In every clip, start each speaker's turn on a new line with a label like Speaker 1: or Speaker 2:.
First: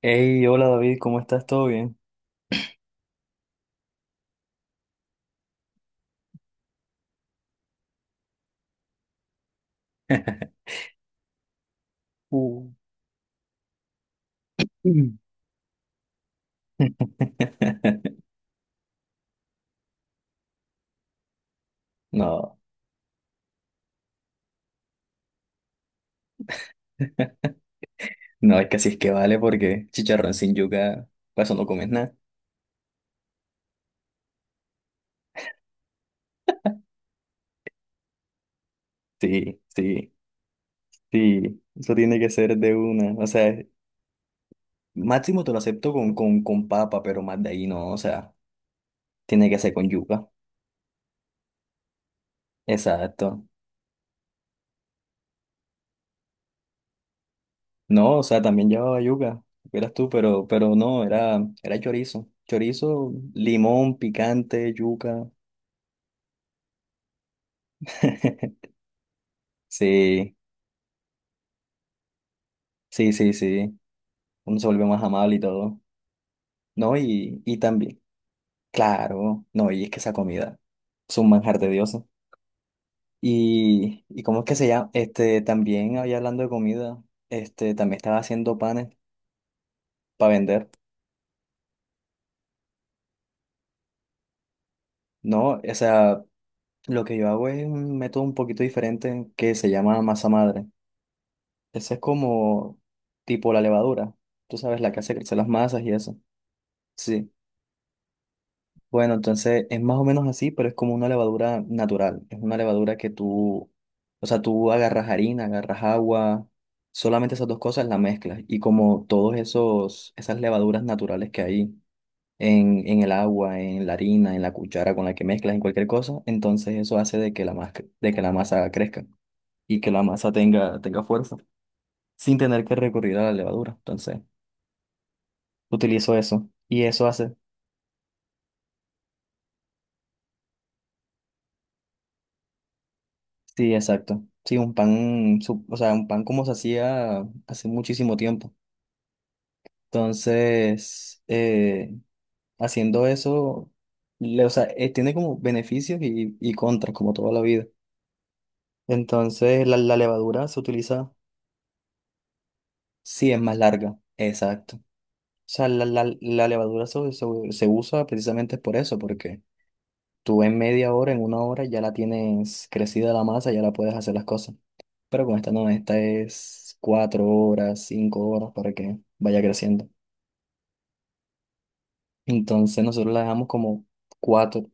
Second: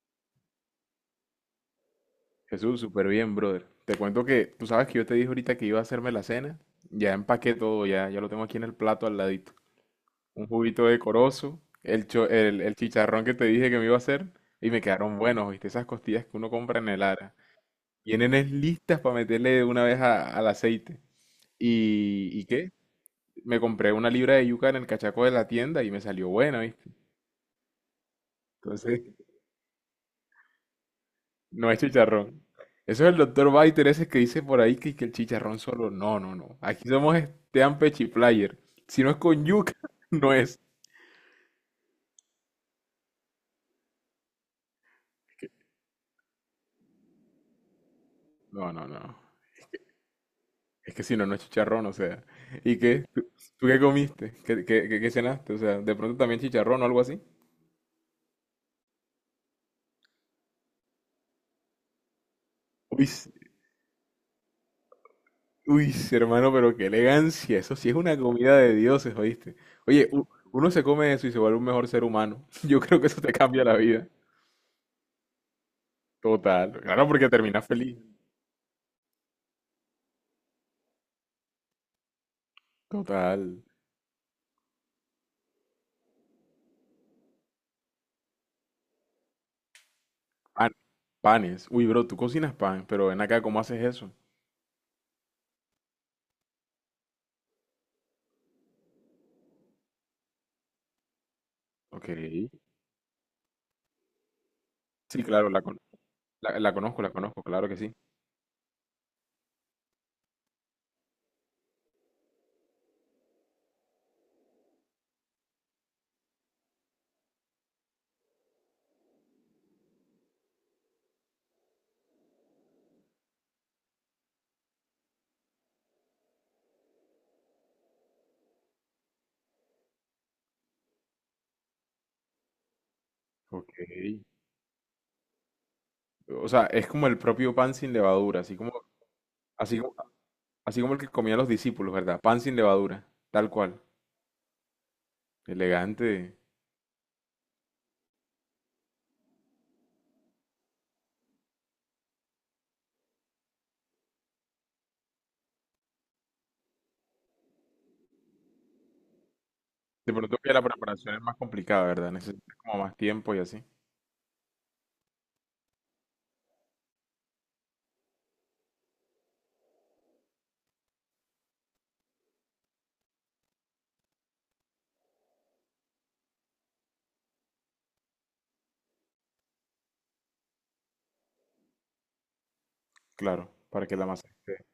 Speaker 1: Hey, hola David, ¿cómo estás? ¿Todo bien?
Speaker 2: Jesús, súper bien, brother. Te cuento que tú sabes que yo te dije ahorita que iba a hacerme la cena. Ya empaqué todo, ya lo tengo aquí en el plato al ladito. Un juguito de corozo,
Speaker 1: Uh,
Speaker 2: el chicharrón que te dije que me iba a hacer y me quedaron
Speaker 1: Mm.
Speaker 2: buenos, ¿viste? Esas costillas que uno compra en el Ara. Vienen es listas para meterle de una vez al aceite. ¿Y
Speaker 1: No,
Speaker 2: qué? Me compré una libra de yuca en el cachaco de la tienda y me salió buena, ¿viste?
Speaker 1: no, es que así es que
Speaker 2: Entonces,
Speaker 1: vale porque chicharrón sin yuca, para eso no
Speaker 2: no es
Speaker 1: comes nada.
Speaker 2: chicharrón. Eso es el doctor Biter ese que dice por ahí que el chicharrón solo. No, no, no. Aquí somos Estean Pechiplayer. Si no es con
Speaker 1: Sí,
Speaker 2: yuca,
Speaker 1: sí,
Speaker 2: no es.
Speaker 1: sí, eso tiene que ser de una. O sea, máximo te lo acepto con, con papa, pero más de ahí no, o sea,
Speaker 2: No, no, no.
Speaker 1: tiene que ser con yuca.
Speaker 2: Es que si no, no es chicharrón, o sea. ¿Y qué? ¿Tú,
Speaker 1: Exacto.
Speaker 2: tú qué comiste? Qué cenaste? O sea, de pronto también chicharrón o algo así.
Speaker 1: No, o sea, también llevaba yuca, eras tú, pero no, era, era chorizo.
Speaker 2: Uy,
Speaker 1: Chorizo,
Speaker 2: s-
Speaker 1: limón, picante, yuca.
Speaker 2: hermano, pero qué elegancia. Eso sí es una comida de dioses, ¿oíste? Oye, u-
Speaker 1: Sí,
Speaker 2: uno se come eso y se vuelve un mejor ser humano. Yo creo que
Speaker 1: sí,
Speaker 2: eso
Speaker 1: sí,
Speaker 2: te cambia la
Speaker 1: sí,
Speaker 2: vida.
Speaker 1: uno se vuelve más amable y todo,
Speaker 2: Total.
Speaker 1: ¿no?
Speaker 2: Claro, porque
Speaker 1: Y
Speaker 2: terminas feliz.
Speaker 1: también, claro, no, y es que esa comida es un manjar de dioses.
Speaker 2: Total.
Speaker 1: Y ¿cómo es que se llama? Este, también había hablando de comida, este, también estaba haciendo panes para vender,
Speaker 2: Pan- panes. Uy, bro, tú cocinas pan, pero ven acá, ¿cómo haces eso?
Speaker 1: ¿no? O sea, lo que yo hago es un método un poquito diferente que se llama masa madre. Ese es
Speaker 2: Ok.
Speaker 1: como tipo la levadura, tú sabes, la que hace
Speaker 2: Sí,
Speaker 1: crecer las
Speaker 2: claro,
Speaker 1: masas y eso.
Speaker 2: la
Speaker 1: Sí.
Speaker 2: conozco, claro que sí.
Speaker 1: Bueno, entonces es más o menos así, pero es como una levadura natural. Es una levadura que tú, o sea, tú agarras harina, agarras agua, solamente esas dos cosas las mezclas. Y como todos esos, esas levaduras naturales que hay en el agua, en la harina, en la cuchara con la que mezclas, en cualquier cosa, entonces eso hace de que la masa, de que la masa crezca y que la masa tenga, tenga fuerza, sin tener que recurrir a la levadura.
Speaker 2: Ok.
Speaker 1: Entonces, utilizo eso.
Speaker 2: O sea,
Speaker 1: Y
Speaker 2: es
Speaker 1: eso
Speaker 2: como el
Speaker 1: hace
Speaker 2: propio pan sin levadura, así como, así como, así como el que comían los discípulos, ¿verdad? Pan sin levadura, tal
Speaker 1: sí,
Speaker 2: cual.
Speaker 1: exacto. Sí, un pan, su- o sea, un
Speaker 2: Elegante.
Speaker 1: pan como se hacía hace muchísimo tiempo. Entonces, haciendo eso, le- o sea, tiene como beneficios y contras, como toda la vida. Entonces, la
Speaker 2: De pronto
Speaker 1: levadura
Speaker 2: que
Speaker 1: se
Speaker 2: la
Speaker 1: utiliza,
Speaker 2: preparación es más complicada, ¿verdad? Necesitas como más
Speaker 1: sí,
Speaker 2: tiempo
Speaker 1: es
Speaker 2: y
Speaker 1: más
Speaker 2: así.
Speaker 1: larga. Exacto. O sea, la levadura se, se, se usa precisamente por eso, porque tú en media hora, en una hora, ya la tienes crecida la masa, ya la puedes hacer las cosas. Pero con esta no, esta es cuatro horas, cinco horas para que vaya creciendo. Entonces nosotros la dejamos
Speaker 2: Claro,
Speaker 1: como
Speaker 2: para que la masa esté.
Speaker 1: cuatro,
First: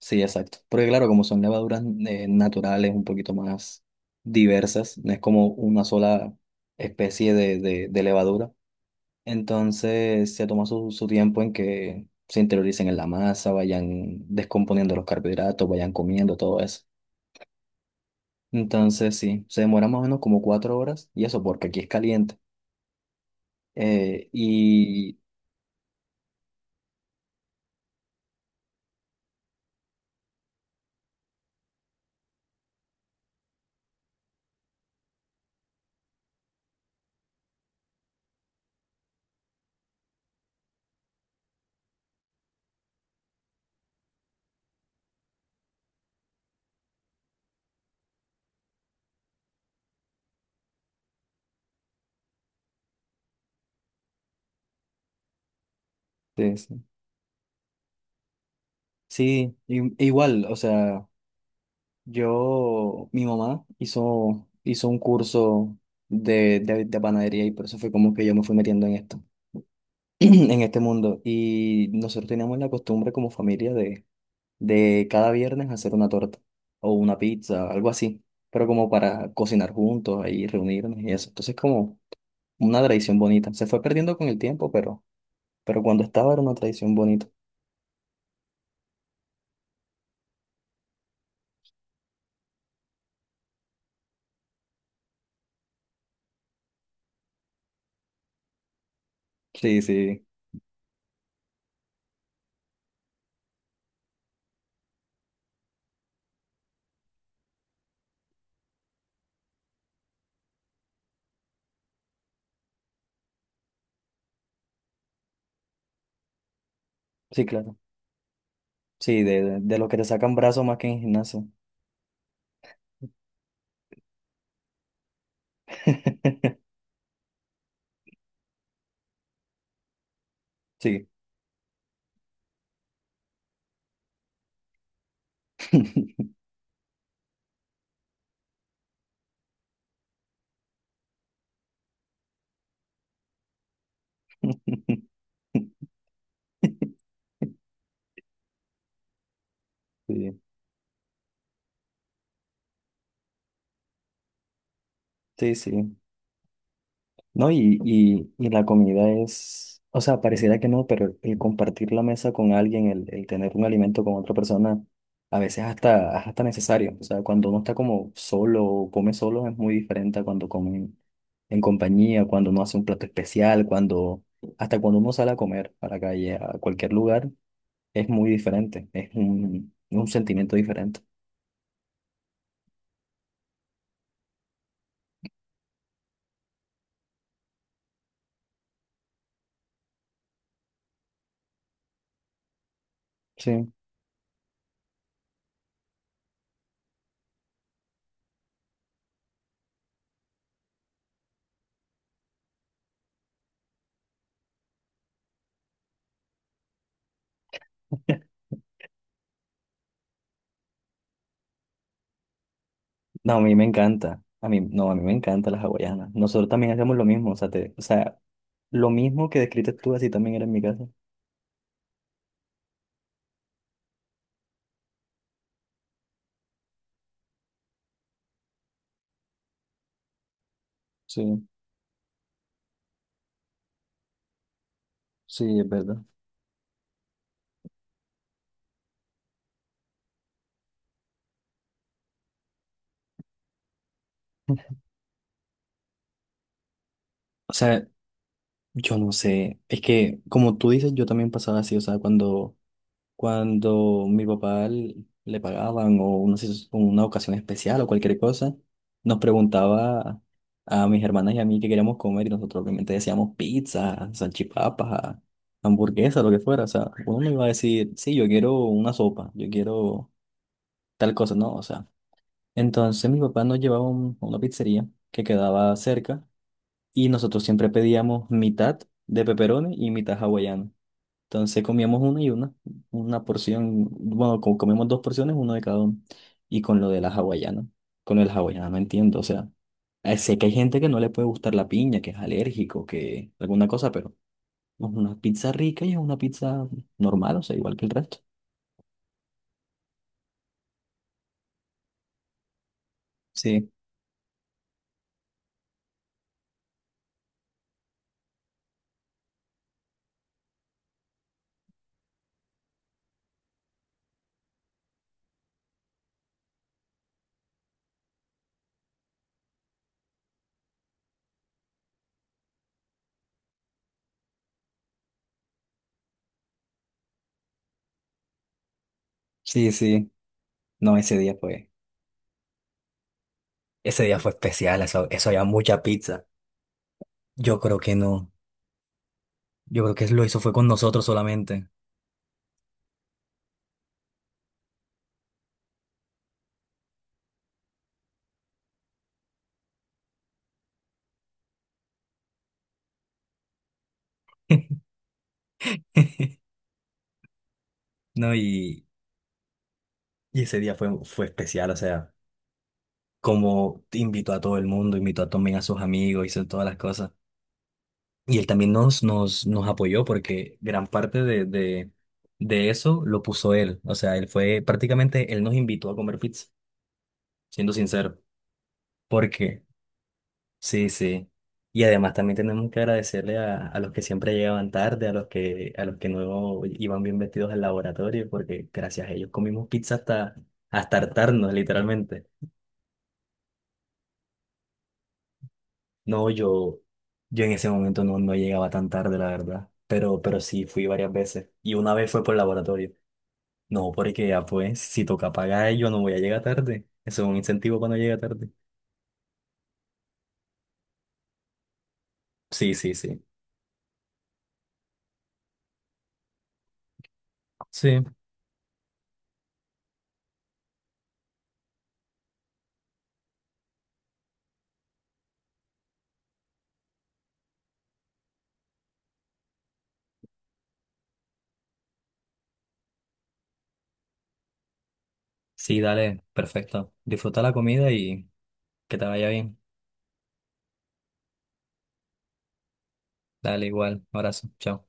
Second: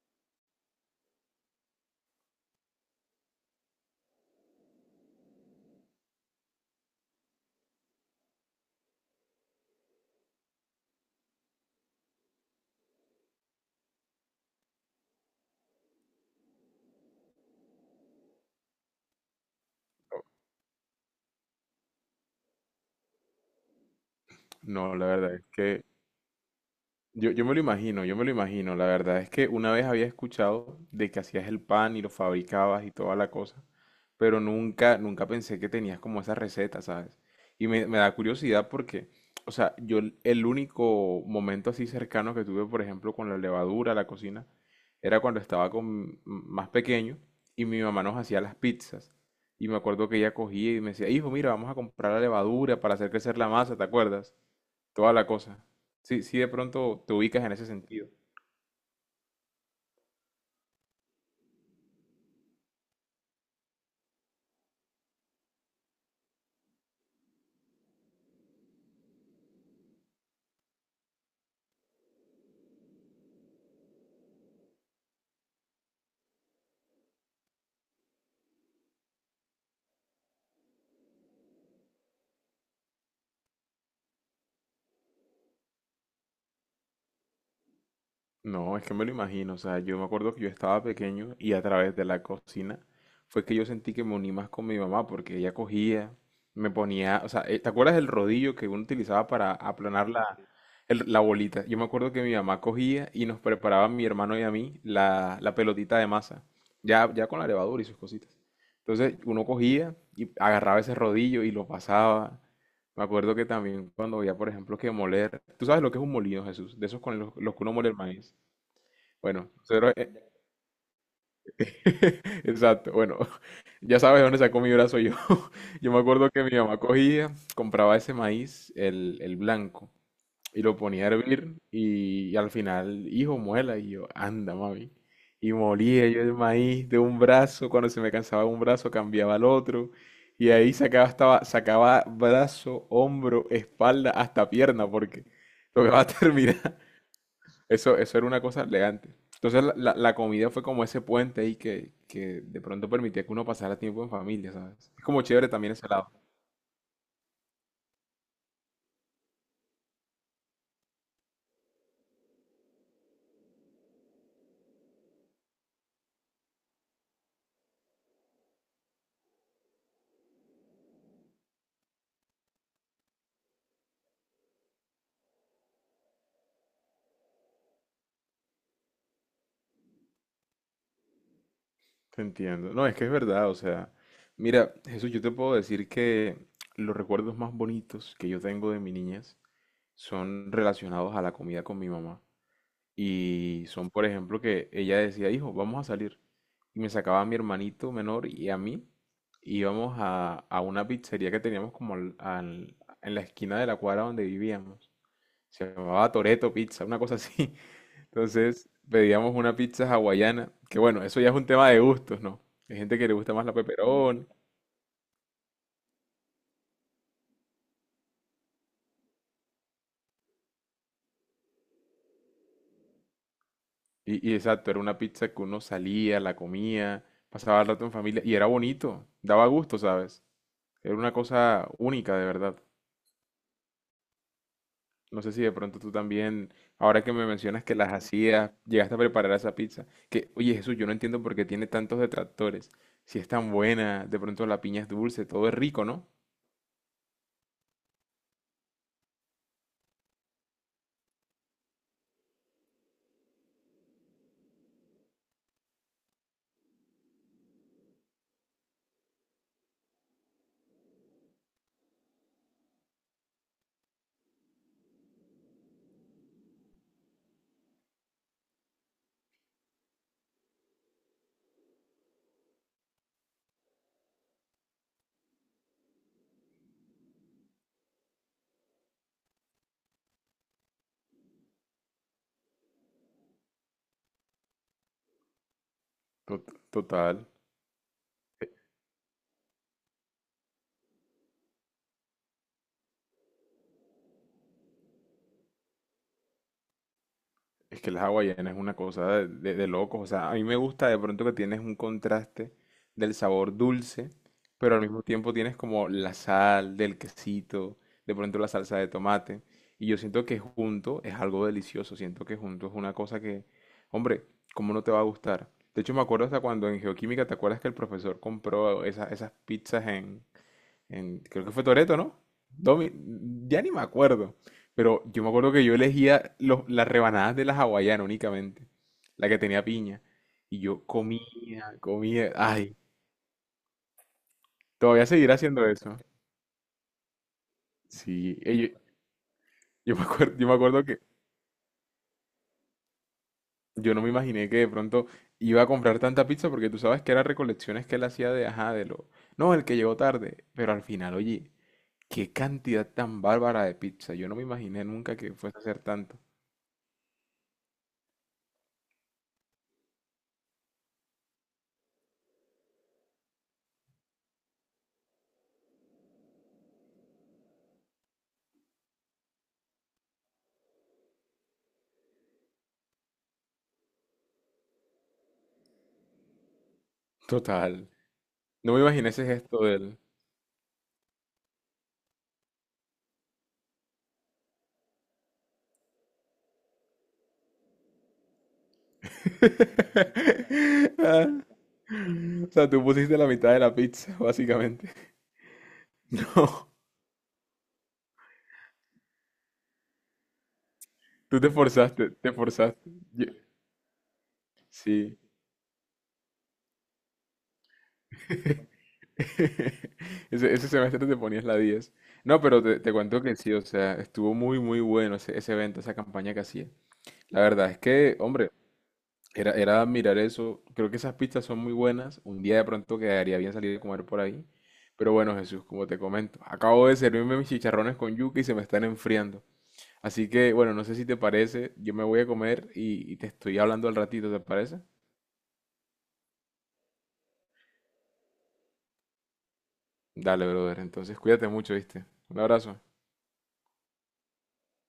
Speaker 1: sí, exacto. Porque claro, como son levaduras naturales, un poquito más diversas, no es como una sola especie de, de levadura. Entonces se toma su, su tiempo en que se interioricen en la masa, vayan descomponiendo los carbohidratos, vayan comiendo todo eso. Entonces, sí, se demora más o menos como cuatro horas y eso porque aquí es caliente. Eh,
Speaker 2: No, la
Speaker 1: y
Speaker 2: verdad es que yo me lo imagino, yo me lo imagino. La verdad es que una vez había escuchado de que hacías el pan y lo fabricabas y toda la cosa, pero nunca, nunca pensé que tenías como esa receta, ¿sabes? Y me da curiosidad porque, o sea, yo el único momento así cercano que tuve, por ejemplo, con la levadura, la cocina, era cuando estaba con, más pequeño y mi mamá nos hacía las pizzas. Y me acuerdo que ella cogía y me decía, hijo, mira, vamos a comprar la levadura para hacer crecer la masa, ¿te acuerdas? Toda la cosa. Sí, sí, de
Speaker 1: sí, sí,
Speaker 2: pronto te ubicas en ese sentido.
Speaker 1: sí, i- igual, o sea, yo, mi mamá hizo, hizo un curso de, de panadería y por eso fue como que yo me fui metiendo en esto, en este mundo. Y nosotros teníamos la costumbre como familia de cada viernes hacer una torta o una pizza, algo así, pero como para cocinar juntos, ahí reunirnos y eso. Entonces, como... una tradición bonita. Se fue perdiendo con el tiempo, pero cuando estaba era una tradición bonita.
Speaker 2: No, es que me lo imagino, o sea, yo me acuerdo que yo estaba pequeño y a través de la cocina fue que yo sentí que me uní más con mi mamá porque ella cogía, me ponía, o sea, ¿te acuerdas del rodillo que uno utilizaba para
Speaker 1: Sí,
Speaker 2: aplanar
Speaker 1: sí,
Speaker 2: la, la bolita? Yo me acuerdo que mi mamá cogía y nos preparaba a mi hermano y a mí la pelotita de masa, ya con la levadura y sus cositas. Entonces uno cogía y agarraba ese rodillo y lo pasaba. Me acuerdo que también cuando veía, por ejemplo, que moler, tú sabes lo que es un molino, Jesús, de esos con
Speaker 1: sí,
Speaker 2: los que uno
Speaker 1: claro.
Speaker 2: mole el maíz.
Speaker 1: Sí, de,
Speaker 2: Bueno,
Speaker 1: de lo
Speaker 2: cero-
Speaker 1: que te
Speaker 2: eh,
Speaker 1: sacan brazos más que en gimnasio.
Speaker 2: exacto. Bueno, ya sabes de dónde sacó mi brazo yo. Yo me acuerdo que mi mamá cogía, compraba ese maíz, el blanco, y lo ponía a
Speaker 1: Sí.
Speaker 2: hervir y, al final, hijo, muela. Y yo, anda, mami. Y molía yo el maíz de un brazo, cuando se me cansaba un brazo cambiaba al otro. Y ahí sacaba, estaba, sacaba brazo, hombro, espalda, hasta pierna, porque tocaba terminar. Eso era una cosa elegante. Entonces la
Speaker 1: Sí,
Speaker 2: comida fue como ese puente ahí que de pronto permitía que uno pasara tiempo en familia, ¿sabes? Es como chévere
Speaker 1: sí,
Speaker 2: también ese
Speaker 1: sí.
Speaker 2: lado.
Speaker 1: No, y la comida es, o sea, pareciera que no, pero el compartir la mesa con alguien, el tener un alimento con otra persona, a veces hasta, es hasta necesario. O sea, cuando uno está como solo o come solo es muy diferente a cuando come en compañía, cuando uno hace un plato especial, cuando, hasta cuando uno sale a comer a la calle, a cualquier lugar, es muy diferente. Es un sentimiento diferente.
Speaker 2: Te entiendo. No, es que es verdad, o sea, mira, Jesús, yo te puedo decir que los recuerdos más bonitos que yo tengo de mi niñez son relacionados a la comida con mi mamá. Y
Speaker 1: Sí.
Speaker 2: son, por ejemplo, que ella decía, hijo, vamos a salir. Y me sacaba a mi hermanito menor y a mí. Y íbamos a una pizzería que teníamos como en la esquina de la cuadra donde vivíamos. Se llamaba Toreto Pizza, una cosa así. Entonces pedíamos una pizza hawaiana, que bueno, eso ya es un tema de gustos, ¿no? Hay gente que le gusta
Speaker 1: No, a
Speaker 2: más la
Speaker 1: mí me encanta.
Speaker 2: peperón.
Speaker 1: A mí, no, a mí me encantan las hawaianas. Nosotros también hacemos lo mismo. O sea, te, o sea, lo mismo que describiste tú, así también era en mi casa.
Speaker 2: Y exacto, era una pizza que uno salía, la comía, pasaba el rato en familia y era bonito, daba gusto, ¿sabes? Era una
Speaker 1: Sí,
Speaker 2: cosa única, de verdad. No sé si de
Speaker 1: sí, es
Speaker 2: pronto tú
Speaker 1: verdad.
Speaker 2: también, ahora que me mencionas que las hacías, llegaste a preparar esa pizza. Que, oye, Jesús, yo no entiendo por qué tiene tantos detractores. Si es tan buena, de pronto la piña es dulce, todo es rico, ¿no?
Speaker 1: O sea, yo no sé, es que como tú dices, yo también pasaba así, o sea, cuando, cuando mi papá l- le pagaban o una, sis- una ocasión especial o cualquier cosa, nos preguntaba a mis hermanas y a mí qué queríamos comer y nosotros obviamente decíamos pizza, salchipapas, hamburguesa, lo que fuera, o sea, uno no iba a decir, sí, yo quiero una sopa, yo quiero tal cosa, no, o sea. Entonces mi papá nos llevaba un- a una pizzería que quedaba cerca y nosotros siempre pedíamos mitad de pepperoni y mitad hawaiano. Entonces comíamos una y una, una porción, bueno, co- comíamos dos porciones, uno de cada uno. Y con lo de la
Speaker 2: Total.
Speaker 1: hawaiana, con el hawaiana no entiendo, o sea, sé que hay gente que no le puede gustar la piña, que es alérgico, que alguna cosa, pero es una pizza rica y es una pizza normal, o sea, igual
Speaker 2: Es
Speaker 1: que el
Speaker 2: que el
Speaker 1: resto.
Speaker 2: hawaiana es una cosa de, de locos. O sea, a mí me gusta de pronto que tienes un contraste del sabor
Speaker 1: Sí,
Speaker 2: dulce, pero al mismo tiempo tienes como la sal del quesito, de pronto la salsa de tomate. Y yo siento que junto es algo delicioso. Siento que junto es una cosa que, hombre, ¿cómo no te va a gustar? De hecho, me acuerdo hasta cuando en geoquímica, ¿te acuerdas que el profesor compró esas pizzas en, creo que fue Toreto, ¿no? Domi, ya ni me acuerdo. Pero yo me acuerdo que yo elegía las rebanadas de la hawaiana únicamente, la que tenía
Speaker 1: sí,
Speaker 2: piña.
Speaker 1: sí.
Speaker 2: Y yo
Speaker 1: No,
Speaker 2: comía, comía. Ay,
Speaker 1: ese día fue especial, eso,
Speaker 2: todavía
Speaker 1: eso
Speaker 2: seguirá
Speaker 1: había
Speaker 2: haciendo
Speaker 1: mucha
Speaker 2: eso.
Speaker 1: pizza. Yo creo que no.
Speaker 2: Sí,
Speaker 1: Yo creo que lo hizo
Speaker 2: yo
Speaker 1: fue
Speaker 2: me
Speaker 1: con
Speaker 2: acuerdo que
Speaker 1: nosotros solamente.
Speaker 2: yo no me imaginé que de pronto iba a comprar tanta pizza porque tú sabes que eran recolecciones que él hacía de, ajá, de lo... No, el que llegó tarde. Pero al final, oye, qué cantidad tan bárbara de pizza. Yo no me imaginé nunca que fuese a hacer tanto.
Speaker 1: No, y ese día fue, fue especial, o sea, como invitó a todo el mundo, invitó a también a sus amigos, hizo todas las cosas. Y él también nos, nos apoyó porque gran parte de eso lo puso él. O sea, él fue prácticamente, él nos invitó a comer pizza, siendo
Speaker 2: Total.
Speaker 1: sincero,
Speaker 2: No me imaginé ese
Speaker 1: porque
Speaker 2: gesto de él.
Speaker 1: sí, sí. Y además también tenemos que agradecerle a los que siempre llegaban tarde, a los que no iban bien vestidos al laboratorio, porque gracias a ellos comimos pizza hasta, hasta
Speaker 2: Ah,
Speaker 1: hartarnos, literalmente.
Speaker 2: o sea, tú pusiste la mitad de la pizza, básicamente.
Speaker 1: No,
Speaker 2: No,
Speaker 1: yo en ese momento no, no llegaba tan tarde, la verdad. Pero sí, fui varias
Speaker 2: tú
Speaker 1: veces.
Speaker 2: te
Speaker 1: Y una vez
Speaker 2: forzaste,
Speaker 1: fue
Speaker 2: te
Speaker 1: por el
Speaker 2: forzaste.
Speaker 1: laboratorio.
Speaker 2: Yo-
Speaker 1: No, porque ya pues, si
Speaker 2: sí.
Speaker 1: toca pagar, yo no voy a llegar tarde. Eso es un incentivo cuando llega tarde.
Speaker 2: Ese semestre te ponías la 10. No, pero
Speaker 1: Sí,
Speaker 2: te
Speaker 1: sí, sí.
Speaker 2: cuento que sí, o sea, estuvo muy, muy bueno ese evento, esa campaña que hacía. La verdad es
Speaker 1: Sí.
Speaker 2: que, hombre, era, era mirar eso. Creo que esas pistas son muy buenas. Un día de pronto quedaría bien salir a comer por ahí. Pero bueno, Jesús, como te comento, acabo de servirme mis chicharrones con yuca y se me están enfriando. Así que, bueno, no sé si te parece. Yo me voy a comer y te estoy hablando al ratito, ¿te parece?
Speaker 1: Sí, dale, perfecto. Disfruta la comida y que te vaya bien.
Speaker 2: Dale, brother. Entonces, cuídate mucho, ¿viste? Un abrazo.
Speaker 1: Dale, igual. Abrazo. Chao.